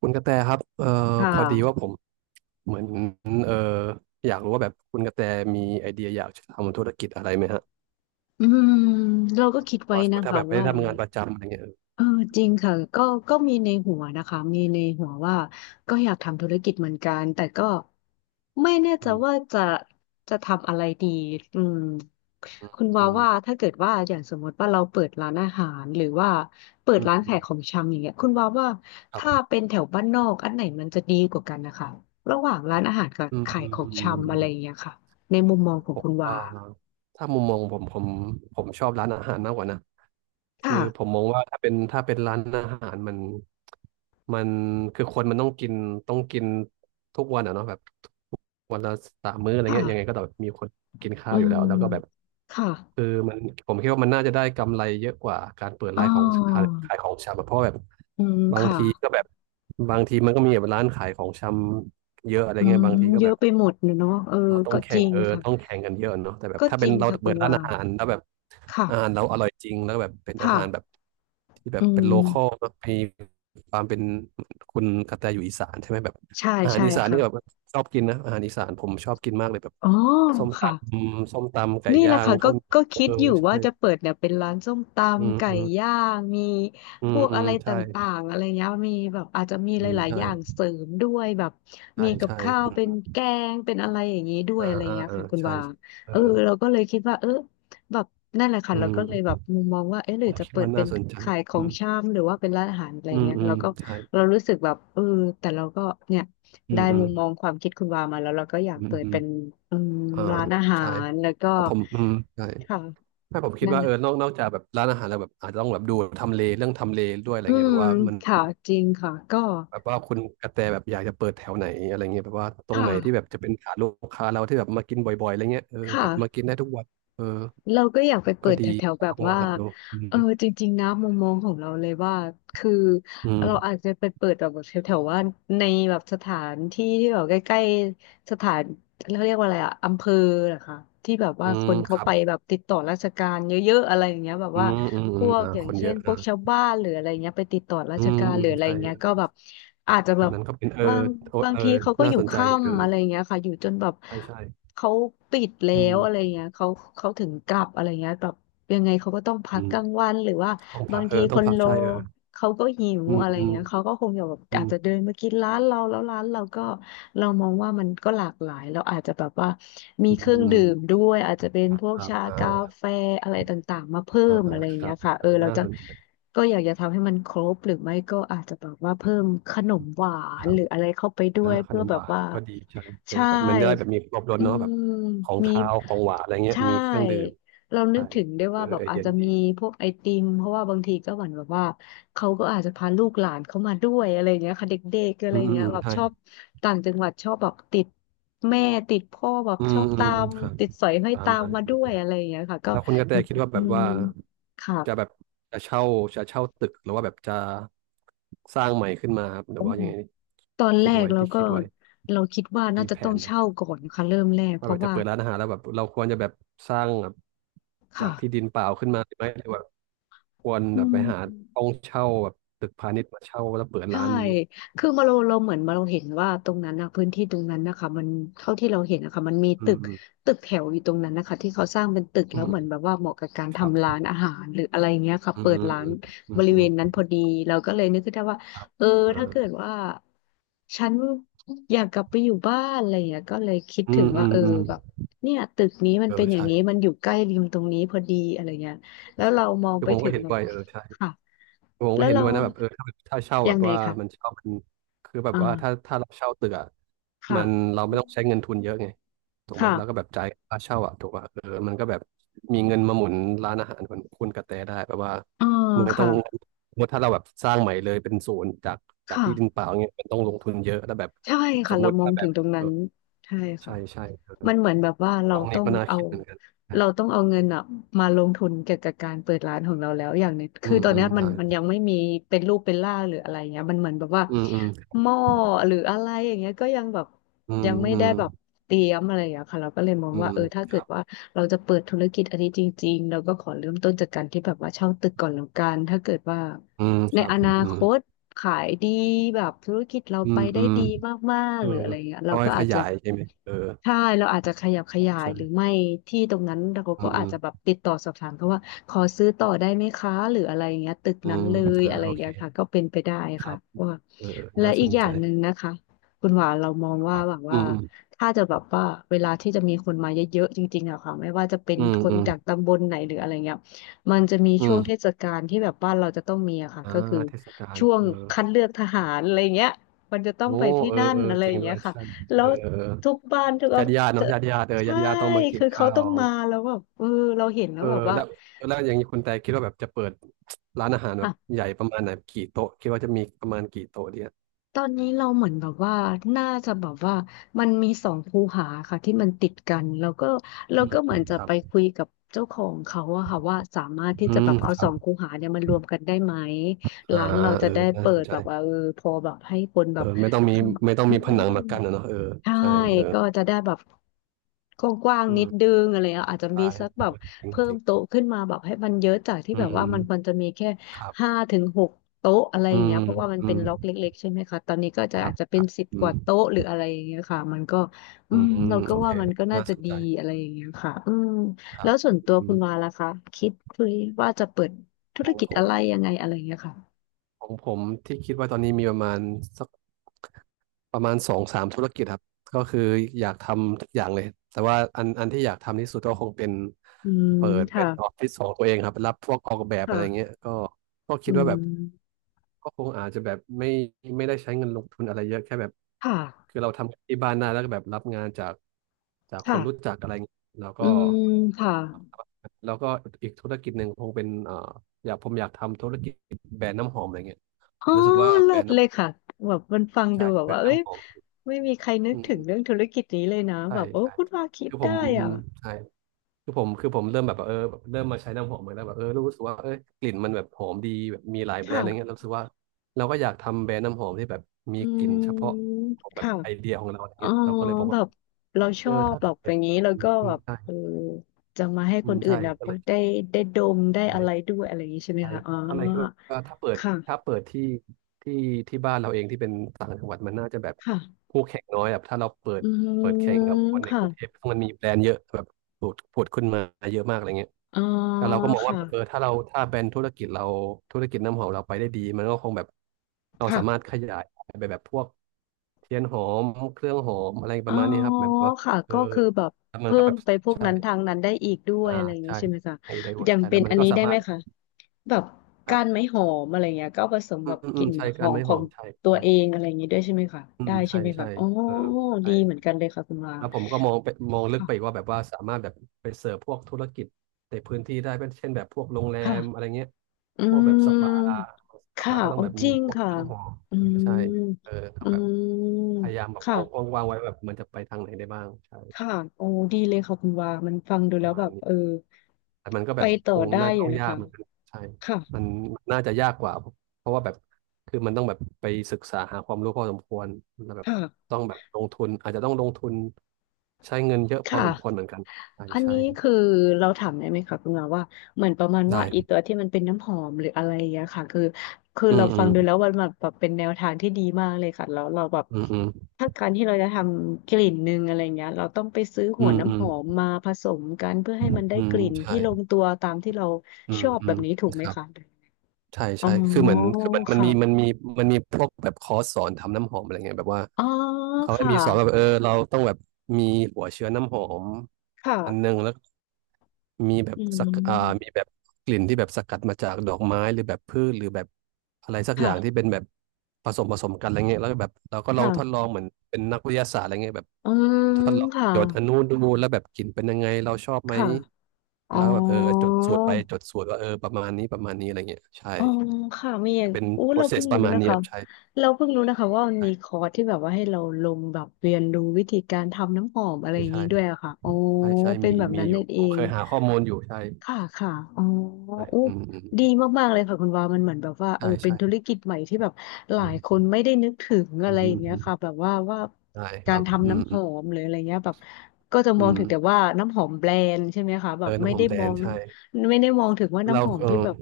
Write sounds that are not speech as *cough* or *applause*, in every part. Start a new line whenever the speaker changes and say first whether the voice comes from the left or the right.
right: คุณกระแตครับ
left: ค่
right: พอดีว่า
left: ะ
right: ผมเหมือนเอ่ออยากรู้ว่าแบบคุณกระแตมีไอเดียอยากจะทำธุรกิจอะไรไหมฮะ
left: อืมเราก็คิดไว้
right: ว่าสมม
left: นะ
right: ติถ้า
left: คะ
right: แบบไม่ได้
left: ว่า
right: ทำงานประจำอะไรเงี้ยเออ
left: เออจริงค่ะก็มีในหัวนะคะมีในหัวว่าก็อยากทำธุรกิจเหมือนกันแต่ก็ไม่แน่ใจ
right: อื
left: ว่า
right: ม
left: จะทำอะไรดีอืมคุณ
right: อื
left: วาว่า
right: ม
left: ถ้าเกิดว่าอย่างสมมติว่าเราเปิดร้านอาหารหรือว่าเปิด
right: อืม
left: ร้าน
right: อื
left: ขา
right: ม
left: ยข
right: อื
left: อ
right: ม
left: งชำอย่างเงี้ยคุณวาว่า
right: ครั
left: ถ้า
right: บ
left: เป็นแถวบ้านนอกอันไหนมันจะดีกว่ากันนะคะระหว่างร้านอาหารกับ
right: อืม
left: ขาย
right: อืม
left: ขอ
right: อื
left: งชำอะไรอย่าง
right: ม
left: เงี้ยค่ะในมุมมองขอ
right: ผ
left: ง
right: ม
left: คุณวา
right: ว่าถ้ามุมมองผมผมชอบร้านอาหารมากกว่านะ คือ
left: ค่ะ
right: ผมมองว่าถ้าเป็นร้านอาหารมันคือคนมันต้องกินต้องกินทุกวันอะเนาะแบบวันละสามมื้ออะไร
left: ค่ะ
right: เงี้ยยังไงก็ต้องมีคนกินข้า
left: อื
right: วอยู่
left: ม
right: แล้วแล้วก็แบบ
left: ค่ะ
right: คือมันผมคิดว่ามันน่าจะได้กำไรเยอะกว่าการเปิด
left: อ๋อ
right: ร้านของขายของชำอะเพราะแบบ
left: อืม
right: บาง
left: ค่ะ
right: ทีก็แบบบางทีมันก็มีแบบร้านขายของชำเยอะอะไร
left: อื
right: เงี้
left: ม
right: ยบางทีก็
left: เย
right: แบ
left: อะ
right: บ
left: ไปหมดเนอะ เออ
right: เราต้อ
left: ก็
right: ง
left: จ
right: แข่ง
left: ริง
right: เออ
left: ค่ะ
right: ต้องแข่งกันเยอะเนาะแต่แบบ
left: ก็
right: ถ้า
left: จ
right: เป็
left: ริ
right: น
left: ง
right: เรา
left: ค่ะคุ
right: เปิ
left: ณ
right: ดร้าน
left: วา
right: อาหารแล้วแบบอาหาร
left: ค่ะ
right: เราอร่อยจริงแล้วแบบเป็นอา
left: ค่ะ
right: หารแบบที่แบ
left: อื
right: บเป็นโลคอล
left: ม
right: เนอะมีความเป็นคุณกระแตอยู่อีสานใช่ไหมแบบ
left: ใช่
right: อาหาร
left: ใช่
right: อีสานนี่
left: ค่ะ
right: แบบชอบกินนะอาหารอีสานผมชอบกินมากเลยแบบ
left: อ๋อ
right: ส้มต
left: ค่ะ
right: ำส้มตำไก่
left: นี่แห
right: ย่า
left: ละ
right: ง
left: ค่ะก็
right: ข้าวเหนีย
left: ก็
right: ว
left: คิ
right: เอ
left: ด
right: อ
left: อยู่ว่าจะ
right: ใช่
left: เปิดเนี่ยเป็นร้านส้มต
right: อืม
left: ำไก่
right: อืม
left: ย่างมี
right: อื
left: พ
right: ม
left: วก
right: อื
left: อะ
right: ม
left: ไรต
right: ใช่
left: ่างๆอะไรเงี้ยมีแบบอาจจะมี
right: อื
left: ห
right: ม
left: ลาย
right: ใช่
left: ๆอย่างเสริมด้วยแบบ
right: ใช่
left: มีกับ
right: ใช่
left: ข้าว
right: อื
left: เป็น
right: ม
left: แกงเป็นอะไรอย่างนี้ด้วย
right: อ่า
left: อะไร
right: อ่า
left: เงี้ย
right: อ่า
left: ค่ะคุณ
right: ใช่
left: ว่า
right: เออ
left: เออเราก็เลยคิดว่าเออแบบนั่นแหละค่ะ
right: อื
left: เราก็เลยแบบ
right: ม
left: มุมมองว่าห
right: ผ
left: รือ
right: ม
left: จะ
right: คิด
left: เปิด
right: ว่า
left: เป็
right: น่า
left: น
right: สนใจ
left: ขายขอ
right: อื
left: ง
right: ม
left: ชำหรือว่าเป็นร้านอาหารอะไร
right: อืม
left: เงี้ย
right: อืม
left: เราก็
right: ใช่
left: เรารู้สึกแบบแต่เราก็เนี่ย
right: อื
left: ได้
right: มอื
left: มุ
right: ม
left: มมองความคิดคุณวามาแล้วเราก็อยาก
right: อืม
left: เปิด
right: อืม
left: เป็นอืม
right: เออ
left: ร้านอาหา
right: ใช่
left: รแล้วก็
right: ผมอืมใช่
left: ค่ะ
right: ไม่ผมคิด
left: นั่น
right: ว่าเอ
left: น่ะ
right: อนอกจากแบบร้านอาหารแล้วแบบอาจจะต้องแบบดูทำเลเรื่องทำเลด้วยอะไร
left: อื
right: เงี้ยแบ
left: ม
right: บว่ามัน
left: ค่ะจริงค่ะก็
right: แบบว่าคุณกระแตแบบอยากจะเปิดแถวไหนอะไรเงี้ยแบบว่าตรง
left: ค่ะ
right: ไหนที่แบบจะเป็นฐานลูกค้าเราที่แบบมากินบ่อยๆอะไรเงี้ยเออ
left: ค่ะ
right: แบบมากินได้ทุกวันเออ
left: เราก็อยากไปเปิ
right: ก็
left: ด
right: ดี
left: แถวๆแบ
right: ลอ
left: บ
right: งมา
left: ว่า
right: หาดูอืม
left: จริงๆนะมุมมองของเราเลยว่าคือ
right: อืม
left: เราอาจจะไปเปิดแบบแถวๆว่าในแบบสถานที่ที่แบบใกล้ๆสถานเราเรียกว่าอะไรอะอำเภอเหรอคะที่แบบ
right: อื
left: ว่าค
right: ม
left: น
right: ค
left: เขา
right: รับ
left: ไปแบบติดต่อราชการเยอะๆอะไรอย่างเงี้ยแบบ
right: อื
left: ว่า
right: มอืม
left: พ
right: อืม
left: วก
right: อ่า
left: อย่า
right: ค
left: ง
right: น
left: เช่
right: เย
left: น
right: อะ
left: พว
right: อ่า
left: กชาวบ้านหรืออะไรเงี้ยไปติดต่อรา
right: อื
left: ช
right: ม
left: การ
right: อื
left: หรื
right: ม
left: ออะไร
right: ใช่
left: เงี้ย
right: เอ
left: ก็แบ
right: อ
left: บอาจจะ
right: แถ
left: แบ
right: ว
left: บ
right: นั้นก็เป็นเอ
left: บา
right: อ
left: ง
right: โอ
left: บาง
right: เอ
left: ที
right: อ
left: เขาก็อ
right: น่า
left: ยู่
right: สนใจเอ
left: ค่ำ
right: อ
left: อะไรเงี้ยค่ะอยู่จนแบบ
right: ใช่ใช่
left: เขาปิดแล้
right: อื
left: ว
right: ม
left: อะไรเงี้ยเขาถึงกลับอะไรเงี้ยแบบยังไงเขาก็ต้องพั
right: อื
left: ก
right: ม
left: กลางวันหรือว่า
right: ต้องผ
left: บา
right: ลั
left: ง
right: กเอ
left: ที
right: อต้
left: ค
right: อง
left: น
right: พัก
left: โล
right: ใช่เออ
left: เขาก็หิว
right: อืม
left: อะไร
right: อืม
left: เงี้ยเขาก็คงอยู่แบบ
right: อื
left: อาจ
right: ม
left: จะเดินมากินร้านเราแล้วร้านเราก็เรามองว่ามันก็หลากหลายเราอาจจะแบบว่ามี
right: อืม
left: เครื่อง
right: อืม
left: ดื่มด้วยอาจจะเป็นพวก
right: ครับ
left: ชากา
right: อ่า
left: แฟอะไรต่างๆมาเพิ่
right: อ่า
left: มอะไร
right: ค
left: เงี้
right: รั
left: ย
right: บ
left: ค่ะ
right: เออ
left: เรา
right: น่า
left: จะ
right: สนใจ
left: ก็อยากจะทำให้มันครบหรือไม่ก็อาจจะแบบว่าเพิ่มขนมหวาน
right: ครั
left: ห
right: บ
left: รืออะไรเข้าไปด้ว
right: นะ
left: ย
right: ข
left: เพื่
right: น
left: อ
right: ม
left: แบ
right: ห
left: บ
right: วาน
left: ว่า
right: ก็ดีใช่เอ
left: ใช่
right: อแบบมันจะได้แบบมีครบรส
left: อื
right: เนาะแบบ
left: ม
right: ของ
left: มี
right: คาวของหวานอะไร
left: ใช
right: เงี้ยมีเครื่องดื่ม
left: ่เรานึ
right: ใช่
left: กถึงได้
right: เออ
left: ว่าแบบ
right: ไอ
left: อา
right: เดี
left: จ
right: ย
left: จะ
right: ดี
left: มีพวกไอติมเพราะว่าบางทีก็เหมือนแบบว่าเขาก็อาจจะพาลูกหลานเขามาด้วยอะไรเงี้ยค่ะเด็กๆอะ
right: ๆ
left: ไร
right: อืมอืม
left: เงี้ย
right: อืม
left: แบบ
right: ใช่
left: ชอบต่างจังหวัดชอบแบบติดแม่ติดพ่อแบบ
right: อื
left: ช
right: ม
left: อบ
right: อื
left: ตา
right: ม
left: ม
right: ครับ
left: ติดสอยห้อย
right: ตาม
left: ตา
right: มา
left: มมาด้วยอะไรเงี้ยค่ะก็
right: แล้วคุณกระแต
left: อ
right: คิดว่าแบ
left: ื
right: บ
left: ม
right: ว่า
left: ค่ะ
right: จะแบบจะเช่าจะเช่าตึกหรือว่าแบบจะสร้างใหม่ขึ้นมาครับหรือว่ายังไง
left: ตอนแรกเราก็
right: คิดไว้
left: เราคิดว่าน่า
right: มี
left: จะ
right: แผ
left: ต้อง
right: นไหม
left: เช่าก่อนค่ะเริ่มแรกเพ
right: ว่าแบ
left: ราะ
right: บจะ
left: ว่า
right: เปิดร้านอาหารแล้วแบบเราควรจะแบบสร้างแบบจา
left: ค่ะ
right: กที่ดินเปล่าขึ้นมาไหมหรือว่าควร
left: อื
right: แบบไป
left: ม
right: หาต้องเช่าแบบตึกพาณิชย์มาเช่าแล้วเปิด
left: ใช่
right: ร้านดี
left: คือมาเราเราเหมือนมาเราเห็นว่าตรงนั้นนะพื้นที่ตรงนั้นนะคะมันเท่าที่เราเห็นนะคะมันมี
right: อื
left: ตึ
right: ม
left: ก
right: อืม
left: แถวอยู่ตรงนั้นนะคะที่เขาสร้างเป็นตึก
right: อื
left: แล้ว
right: ม
left: เหมือ
right: อื
left: น
right: ม
left: แบบว่าเหมาะกับการ
right: ครับ
left: ทำร้านอาหารหรืออะไรเงี้ยค่ะ
right: อื
left: เปิ
right: ม
left: ดร้า
right: อื
left: น
right: มอื
left: บ
right: ม
left: ริ
right: อื
left: เวณนั้น
right: ม
left: พอดีเราก็เลยนึกขึ้นได้ว่า
right: ครับ
left: เออถ้าเกิด
right: อ่
left: ว่าฉันอยากกลับไปอยู่บ้านอะไรเงี้ยก็เลยคิด
right: อื
left: ถึ
right: ม
left: ง
right: อื
left: ว่า
right: ม
left: เออ
right: อืม
left: แบบเนี่ยตึกนี้มัน
right: เออ
left: เป็นอย่าง
right: ใช่
left: นี้มันอยู่ใกล้ริมตรงนี้พอดีอะไรเงี้ยแล้ว
right: ใช่
left: เรามองไป
right: ผม
left: ถึ
right: ก็
left: ง
right: เห็น
left: แบ
right: ด
left: บ
right: วยเออใช่
left: ค่ะ
right: ผม
left: แล้
right: ก็
left: ว
right: เห็น
left: เรา
right: ด้วยนะแบบเออถ้าแบบถ้าเช่าแบ
left: ยั
right: บ
left: งไง
right: ว่ามัน
left: คะ
right: เช่ามันคือแบบ
left: อ่า
right: ว่าถ้าเราเช่าตึกอะ
left: ค่ะ
right: เราไม่ต้องใช้เงินทุนเยอะไงถูกไหมแล้วก็แบ
left: ค่ะ
right: บจ่ายค่าเช่าอะถูกป่ะเออมันก็แบบมีเงินมาหมุนร้านอาหารของคุณกระแตได้แบบว่า
left: เอ่า
right: ไม่ต้อ
left: ค่ะ
right: งสมมติถ้าเราแบบสร้างใหม่เลยเป็นศูนย์จาก
left: ค่ะ
right: ที่ดินเปล่าเงี้ยมันต้องลงทุนเยอะแล้วแบบ
left: ใช่
right: ส
left: ค่ะ
right: มมุ
left: เรา
right: ติ
left: มอง
right: ถ้าแบ
left: ถึ
right: บ
left: งตรง
right: เอ
left: นั้
right: อ
left: นใช่
right: ใช่
left: ค่ะ
right: ใช่เออ
left: มันเหมือนแบบว่า
right: ต
left: เรา
right: รงนี้
left: ต้อง
right: ก็น่า
left: เอา
right: คิดเหมือนกันใช่
left: เราต้องเอาเงินอะมาลงทุนเกี่ยวกับการเปิดร้านของเราแล้วอย่างหนึง
right: อื
left: คือ
right: ม
left: ตอน
right: อืม
left: เนี้ย
right: ใช่
left: มันยังไม่มีเป็นรูปเป็นร่างหรืออะไรเงี้ยมันเหมือนแบบว่า
right: อืมอืม
left: หม้อหรืออะไรอย่างเงี้ยก็ยังแบบ
right: อืม
left: ยังไม่
right: อื
left: ได้
right: ม
left: แบบเตรียมอะไรอย่างเงี้ยค่ะเราก็เลยมอง
right: อื
left: ว่า
right: ม
left: ถ้า
right: ค
left: เกิ
right: รั
left: ด
right: บ
left: ว่าเราจะเปิดธุรกิจอันนี้จริงๆเราก็ขอเริ่มต้นจากการที่แบบว่าเช่าตึกก่อนแล้วกันถ้าเกิดว่า
right: อืม
left: ใน
right: ครับ
left: อนา
right: อื
left: ค
right: ม
left: ตขายดีแบบธุรกิจเรา
right: อื
left: ไป
right: ม
left: ได้
right: อืม
left: ดีมาก
right: เอ
left: ๆ
right: อ
left: หรืออะไรเงี้ยเรา
right: เอาไว้
left: ก็
right: ข
left: อาจจะ
right: ยายใช่ไหมเออ
left: ใช่เราอาจจะขยับขยาย
right: ใช่
left: หรือไม่ที่ตรงนั้นเรา
right: อื
left: ก็
right: มอื
left: อาจ
right: ม
left: จะแบบติดต่อสอบถามเขาว่าขอซื้อต่อได้ไหมคะหรืออะไรเงี้ยตึก
right: อื
left: นั้น
right: ม
left: เลย
right: อ่า
left: อะไร
right: โอเค
left: เงี้ยค่ะก็เป็นไปได้
right: ค
left: ค่ะ
right: รับ
left: ว่า
right: เออ
left: และ
right: น่าส
left: อีก
right: น
left: อ
right: ใจ
left: ย่างหนึ่งนะคะคุณหวานเรามอง
right: ค
left: ว่า
right: รับ
left: แบบ
right: อื
left: ว่า
right: มอืม
left: ถ้าจะแบบว่าเวลาที่จะมีคนมาเยอะๆจริงๆอะค่ะไม่ว่าจะเป็น
right: อืม
left: คน
right: อืม
left: จากตำบลไหนหรืออะไรเงี้ย มันจะมี
right: อื
left: ช่ว
right: ม
left: งเทศกาลที่แบบบ้านเราจะต้องมีอะค่ะ
right: อ่า
left: ก็คือ
right: เทศกาล
left: ช่วง
right: เออ
left: คัดเลือกทหารอะไรเงี้ยมันจะต้อง
right: โอ้
left: ไปที่
right: เออ
left: นั่น
right: เออ
left: อะไร
right: จ
left: อ
right: ริง
left: ย่าง
right: ด้
left: เงี้
right: ว
left: ย
right: ย
left: ค่ะ
right: ใช่เอ
left: แล้ว
right: อเออ
left: ทุกบ้านทุก
right: ญา
left: อำ
right: ติ
left: เภ
right: ญาติ
left: อ
right: เนาะญาติญาติเออ
left: ใช่
right: ญาติญาติต้องมากิน
left: คือเขา
right: ข้า
left: ต้อง
right: ว
left: มาแล้วแบบเออเราเห็นแล้
right: เอ
left: ว
right: อ
left: แบบว่า
right: แล้วแล้วอย่างนี้คุณแต่คิดว่าแบบจะเปิดร้านอาหารแบบใหญ่ประมาณไหนกี่โต๊ะคิดว่าจะมีประมาณกี่โต๊ะเนี่ย
left: ตอนนี้เราเหมือนแบบว่าน่าจะแบบว่ามันมีสองคูหาค่ะที่มันติดกันแล้วก็เรา
right: อืม
left: ก็เหมื
right: อื
left: อน
right: ม
left: จะ
right: ครั
left: ไป
right: บ
left: คุยกับเจ้าของเขาอะค่ะว่าสามารถที่
right: อื
left: จะแบ
right: ม
left: บเอา
right: ครั
left: สอ
right: บ
left: งคูหาเนี่ยมันรวมกันได้ไหม
right: อ่า
left: ร้านเรา
right: เอ
left: จะ
right: อ
left: ได้
right: น่า
left: เปิ
right: สน
left: ด
right: ใจ
left: แบบว่าเออพอแบบให้คนแบ
right: เออ
left: บ
right: ไม่ต้องมีไม่ต้อง
left: อื
right: มีผนั
left: ม
right: งมากั้นนะเนาะเออ
left: ใช่
right: ใช่เออ
left: ก็จะได้แบบกว้าง
right: อื
left: ๆนิดนึ
right: ม
left: งอะไรอาเงี้ยอาจจะมี
right: ได้
left: สัก
right: เอ
left: แบบ
right: อจริง
left: เพิ่
right: จ
left: ม
right: ริง
left: โต๊ะขึ้นมาแบบให้มันเยอะจากที่
right: อื
left: แบ
right: ม
left: บ
right: อื
left: ว่า
right: ม
left: มันควรจะมีแค่
right: ครับ
left: ห้าถึงหกโต๊ะอะไรอ
right: อื
left: ย่างเงี้
right: ม
left: ยเพราะว่ามัน
right: อื
left: เป็น
right: ม
left: ล็อกเล็กๆใช่ไหมคะตอนนี้ก็จะ
right: ครั
left: อา
right: บ
left: จจะ
right: ค
left: เป็น
right: รับ
left: สิบ
right: อื
left: กว่า
right: ม
left: โต๊ะหรืออะไรอย่างเงี้ยค่ะมันก็อื
right: อืม
left: ม
right: อืม
left: เราก็
right: โอ
left: ว่า
right: เค
left: มันก็น่า
right: น่า
left: จะ
right: สน
left: ดี
right: ใจ
left: อะไรอย่างเงี้ยค่ะอืม
right: ครั
left: แล้
right: บ
left: วส่วนตัว
right: อื
left: คุ
right: ม
left: ณวาล่ะคะคิดคว่าจะเปิดธุ
right: ข
left: ร
right: อง
left: กิจ
right: ผ
left: อะ
right: ม
left: ไรยังไงอะไรอย่างเงี้ยค่ะ
right: ของผมที่คิดว่าตอนนี้มีประมาณสักประมาณสองสามธุรกิจครับก็คืออยากทำทุกอย่างเลยแต่ว่าอันที่อยากทำที่สุดก็คงเป็น
left: อืม
right: เปิดเป็นออ
left: ค่ะ
right: ฟฟิศของตัวเองครับรับพวกออกแบบอะไร
left: ค่ะ
right: เงี้ยก็ก็
left: อื
right: คิดว่าแบบ
left: ม
right: ก็คงอาจจะแบบไม่ได้ใช้เงินลงทุนอะไรเยอะแค่แบบ
left: ค่ะ
right: คือเราทำที่บ้านได้แล้วก็แบบรับงานจากค
left: ค่ะ
right: นรู้จักอะไรเงี้ยแล้ว
left: อื
right: ก็
left: มค่ะ
right: แล้วก็อีกธุรกิจหนึ่งคงเป็นอยากผมอยากทำธุรกิจแบรนด์น้ำหอมอะไรเงี้ย
left: อ๋
right: ผ
left: อ
right: มรู้สึกว่า
left: เลิ
right: แบร
left: ศ
right: นด์
left: เลยค่ะ
right: น้ำ
left: แบบมันฟังดู
right: ใช่
left: แบบ
right: แบร
left: ว่า
right: นด์
left: เอ้ย
right: น้ำหอม
left: ไม่มีใครนึก
right: อื
left: ถึงเรื่อง
right: ม
left: ธุรกิจนี้เลยนะ
right: ใช่
left: แบบโอ้
right: ใช่
left: คุณว่าคิด
right: คือผ
left: ได้
right: มอื
left: อ่ะ
right: มใช่ คือผมคือผมเริ่มแบบเออแบบเริ่มมาใช้น้ำหอมเหมือนแล้วแบบเออรู้สึกว่าเออกลิ่นมันแบบหอมดีแบบมีหลายแบรนด์อะไรเงี้ย
left: ค่ะ
right: เรารู้สึกว่าเราก็อยากทำแบรนด์น้ำหอมที่แบบมี
left: อื
right: กลิ่นเฉพาะ
left: ม
right: ของแบบ
left: ค่ะ
right: ไอเดียของเราอะไร
left: อ๋อ
right: เงี้ยเราก็เลยบอก
left: แบ
right: ว่า
left: บเราช
right: เออ
left: อบ
right: ถ้าก
left: แบ
right: ลั
left: บ
right: บไป
left: อย่างนี้
right: ท
left: แล้วก็
right: ำอื
left: แบ
right: ม
left: บ
right: ใช่
left: เออจะมาให้
right: อื
left: ค
right: ม
left: นอื่
right: ใช่
left: นแบบ
right: ก็เลย
left: ได้ได้ดมได้อะไร
right: ใช่
left: ด้วยอะไรอย่างนี้ใช่ไหม
right: ใช่
left: คะอ๋อ
right: ก็เลยคิดว่าถ้าเปิดถ้า
left: ค่ะ
right: เปิดที่ที่บ้านเราเองที่เป็นต่างจังหวัดมันน่าจะแบบ
left: ค่ะ
right: คู่แข่งน้อยแบบถ้าเราเปิด
left: อื
right: แข่
left: ม
right: งกับคนใน
left: ค่ะ
right: กรุงเทพ่มันมีแบรนด์เยอะแบบผุดขึ้นมาเยอะมากอะไรเงี้ย
left: อ๋อ
right: แล้วเราก็มองว่า
left: ค่ะ
right: แบบเออถ้าเราแบรนด์ธุรกิจเราธุรกิจน้ำหอมเราไปได้ดีมันก็คงแบบเราสามารถ
left: ค่ะ
right: ขยายไปแบบพวกเทียนหอมเครื่องหอมอะไรป
left: อ๋อ
right: ระมาณนี้ครับแบบว่า
left: ค่ะ
right: เออ
left: ก็คือแบบ
right: แล้วมัน
left: เพิ่
right: ก็
left: ม
right: แบบ
left: ไปพวก
right: ใช่
left: นั้นทางนั้นได้อีกด้วย
right: อ่า
left: อะไรอย่างเงี้
right: ใช่
left: ยใช่ไหมคะ
right: ไอได้หม
left: อ
right: ด
left: ย่าง
right: ใช่
left: เป็
right: แล้ว
left: น
right: มัน
left: อัน
right: ก็
left: นี้
right: สา
left: ได้
right: มา
left: ไห
right: ร
left: ม
right: ถ
left: คะแบบ
right: ครั
left: ก้านไม้
right: บ
left: หอมอะไรเงี้ยก็ผสม
right: อื
left: แบ
right: ม
left: บก
right: อื
left: ลิ่
right: ม
left: น
right: ใช่
left: ห
right: กา
left: อ
right: ร
left: ม
right: ไม่
left: ข
right: ห
left: อ
right: อ
left: ง
right: มใช่
left: ตัว
right: ใช่
left: เองอะไรอย่างงี้ด้วยใช่ไหมคะ
right: อื
left: ได้
right: ม
left: ใช่
right: ใช่
left: ไหม
right: ใช่
left: คะอ๋อ
right: เออใช่
left: ดีเหมือนกันเลยค่ะคุณวา
right: แล้วผมก็มองไปมองลึกไปอีก
left: ค่ะ
right: ว่าแบบว่าสามารถแบบไปเสิร์ฟพวกธุรกิจในพื้นที่ได้เป็นเช่นแบบพวกโรงแรมอะไร
left: ค่ะ
right: เงี้ย
left: อื
right: พวกแบบสปา
left: ม
right: สปา
left: ค่ะ
right: ก็ต้อ
left: อ๋
right: ง
left: อ
right: แบบ
left: จ
right: มี
left: ริง
right: พวก
left: ค่ะ
right: เครื่องหอม
left: อืม
right: ใช่เออก็
left: อื
right: แบบ
left: ม
right: พยายามแบบม
left: ค่ะ
right: องกว้างๆไว้แบบมันจะไปทางไหนได้บ้างใช่
left: ค่ะโอ้ดีเลยค่ะคุณวามันฟังดู
right: ป
left: แล้
right: ระ
left: ว
right: มา
left: แบ
right: ณ
left: บ
right: นี้
left: เออ
right: แต่มันก็
left: ไป
right: แบบค
left: ต่อ
right: ง
left: ได้
right: น่าจะ
left: อยู่
right: ต้อง
left: นะ
right: ยาก
left: คะ
right: เหมือนกันใช่มัน
left: ค่ะ
right: มันน่าจะยากกว่าเพราะว่าแบบคือมันต้องแบบไปศึกษาหาความรู้พอสมควรแล้วแบบ
left: ค่ะ
right: ต้องแบบลงทุนอาจจะต้องลงทุนใช้เงินเยอะ
left: ค
right: พอสมควรเห
left: ่ะ
right: มือนกันใช่
left: อัน
right: ใช่
left: นี้คือเราถามได้ไหมคะคุณมาว่าเหมือนประมาณว่า
right: ได้
left: อีตัวที่มันเป็นน้ำหอมหรืออะไรอย่างเงี้ยค่ะคือคือ
right: อื
left: เรา
right: มอื
left: ฟั
right: ม
left: งดูแล้วมันแบบเป็นแนวทางที่ดีมากเลยค่ะแล้วเราแบบ
right: อืมอืม
left: ถ้าการที่เราจะทำกลิ่นหนึ่งอะไรเงี้ยเราต้องไปซื้อ
right: อื
left: หัว
right: มอื
left: น้ำห
right: ม
left: อมมาผสมกันเพื่อให้มันได้
right: อื
left: ก
right: ม
left: ลิ่น
right: ใช่
left: ที่ลงตัวตามที่เรา
right: อื
left: ช
right: ม
left: อบ
right: อื
left: แบ
right: ม
left: บนี้ถูกไห
right: ค
left: ม
right: รับ
left: คะ
right: ใช่
left: อ๋อ
right: ใช่คือเหมือนคือมันมีมัน
left: ค่ะ
right: มีมันมีพวกแบบคอร์สสอนทำน้ำหอมอะไรเงี้ยแบบว่า
left: อ๋อ
right: เขาจะ
left: ค่ะ
right: มีสอนแบบเออเราต้องแบบมีหัวเชื้อน้ำหอม
left: ค่ะ
right: อันนึงแล้วมีแบบ
left: อื
right: สักมี
left: ม
right: แบบกลิ่นที่แบบสกัดมาจากดอกไม้หรือแบบพืชหรือแบบอะไรสักอ
left: ค่ะ
right: ย่างที่เป็นแบบผสมกันอะไรเงี้ยแล้วก็แบบเราก็ลองทดลอ
left: ค่ะ
right: งเหมือนเป็นนักวิทยาศาสตร์อะไรเงี้ยแบบ
left: อืม
right: ทดลอง
left: ค่ะ
right: หยดอันนู้นดูแล้วแบบกลิ่นเป็นยังไงเราชอบไหม
left: ค่ะ อ๋อ
right: แล้วก็แบบเออจดสูตรไปจดสูตรว่าเออประมาณนี้ประมาณนี้อะไรเงี้ยใช่
left: อ๋อ ค่ะมีอย่าง
right: เป็น
left: อู้เราเพิ่
right: process
left: ง
right: ป
left: รู้
right: ระมาณ
left: นะ
right: เนี้ย
left: คะ
right: ใช่
left: เราเพิ่งรู้นะคะว่ามันมีค
right: ใช่
left: อร์สที่แบบว่าให้เราลงแบบเรียนรู้วิธีการทำน้ำหอมอะไร
right: ใช่
left: อย่าง
right: ใช
left: นี้ด้วยอะค่ะ อ๋อ
right: ่ใช่
left: เป็น
right: มี
left: แบบ
right: มี
left: นั้น
right: อ
left: นั่
right: ยู่
left: นเอ
right: ผมเค
left: ง
right: ยหาข้อมูลอยู่ใช่
left: ค่ะค่ะ อ๋อ
right: ใช่
left: อู้
right: อืมอืม
left: ดีมากๆเลยค่ะคุณวามันเหมือนแบบว่าเออ
right: ใช่
left: เป็นธุ
right: ใช่
left: รกิจใหม่ที่แบบหลา
right: อื
left: ยคน
right: ม
left: ไม่ได้นึกถึง
right: อื
left: อะ
right: ม
left: ไร
right: อื
left: อ
right: ม
left: ย่างเงี้ย
right: อืม
left: ค่ะแบบว่า
right: ใช่ค
left: กา
right: รั
left: ร
right: บอื
left: ทำ
right: ม
left: น้ำหอมหรืออะไรเงี้ยแบบก็จะม
right: อื
left: อ
right: ม
left: ง
right: อื
left: ถึ
right: ม
left: งแต่ว่าน้ำหอมแบรนด์ใช่ไหมคะแบ
right: เอ
left: บ
right: อ
left: ไม่
right: น้ำหอม
left: ได้
right: แบร
left: มอ
right: น
left: ง
right: ด์
left: น้
right: ใช่
left: ำไม่ได้มองถึงว่า
right: เรา
left: น้ำหอม
right: เอ
left: ที่
right: อ
left: แบบ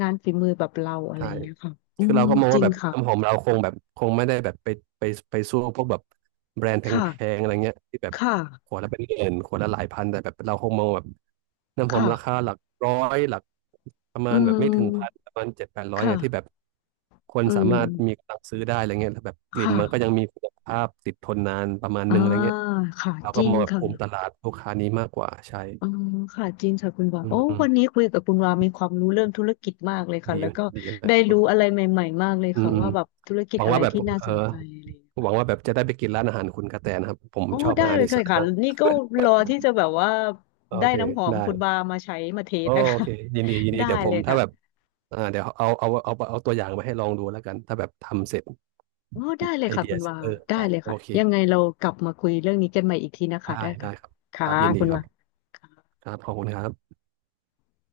left: งานฝีมือแบบเราอะไร
right: ใช่
left: อย่างเงี้ยค่ะอื
right: คือ
left: ม
right: เราก็มอง
left: จ
right: ว่า
left: ริง
right: แบบ
left: ค่ะ
right: น้ำหอมเราคงแบบคงไม่ได้แบบไปไปสู้พวกแบบแบรนด์แ
left: ค่ะ
right: พงๆอะไรเงี้ยที่แบบ
left: ค่ะ
right: ขวดละเป็นหมื่นขวดละหลายพันแต่แบบเราคงมองแบบน้ำหอม
left: ค่ะ
right: ราคาหลักร้อยหลักประ
left: อื
right: มาณแบบไม่ถึงพัน
left: ม
right: ประมาณเจ็ดแปดร้อ
left: ค
right: ยเงี้ยที่แบบ
left: ่ะ
right: คน
left: อื
right: สา
left: ม
right: มารถมีกำลังซื้อได้อะไรเงี้ยแล้วแบบก
left: ค
right: ลิ่นมันก็ยั
left: ่ะ
right: งมีคุณภาพติดทนนานประมาณ
left: อ่า
right: นึงอะไรเงี้ย
left: ค่ะ
right: เรา
left: จ
right: ก็
left: ริ
right: ม
left: ง
right: องแบบ
left: ค่ะ
right: กลุ่มตลาดลูกค้านี้มากกว่าใช่
left: อ๋อค่ะจริงค่ะคุณวา
right: อืม
left: โอ้
right: อืม
left: วันนี้คุยกับคุณวามีความรู้เรื่องธุรกิจมากเลยค่ะ
right: ดี
left: แล้วก็
right: ดีเลย
left: ได้
right: อ
left: รู้อะไรใหม่ๆมากเลย
right: ื
left: ค่ะ
right: มอืม
left: ว่าแบบธุรกิ
right: ห
left: จ
right: วัง
left: อะไร
right: ว่าแบบ
left: ที่น่า
right: เอ
left: ส
right: อ
left: นใจอะไรอย่างเงี้ย
right: หวัง
left: ค่ะ
right: ว่าแบบจะได้ไปกินร้านอาหารคุณกระแตนะครับผม
left: โอ๋
right: ชอบ
left: ได้
right: อาหาร
left: เลย
right: อี
left: ค่ะ
right: สาน
left: ค่ะ
right: มาก
left: นี่ก็รอที่จะแบบว่า
right: โอ
left: ได้
right: เค
left: น้ำหอมคุณ
right: ได้
left: วามาใช้มาเทสนะ
right: โอ
left: คะ
right: เคยินดียิน
left: *laughs*
right: ดี
left: ได้
right: เดี๋ยวผ
left: เล
right: ม
left: ย
right: ถ้า
left: ค่ะ
right: แบบอ่าเดี๋ยวเอาตัวอย่างมาให้ลองดูแล้วกันถ้าแบบทำเสร็จ
left: โอ้ได้เลย
right: ไอ
left: ค่ะ
right: เดี
left: คุ
right: ย
left: ณ
right: เสร็
left: วา
right: จเออ
left: ได้
right: ได้
left: เลย
right: โอ
left: ค่ะ
right: เค
left: ยังไงเรากลับมาคุยเรื่องนี้กันใหม่อีกทีนะคะ
right: ได้
left: ได้ค่ะ
right: ได้ครับค
left: ค่ะ
right: รับยินดี
left: คุณ
right: ครั
left: วา
right: บ
left: ค่ะ
right: ครับขอบคุณครับ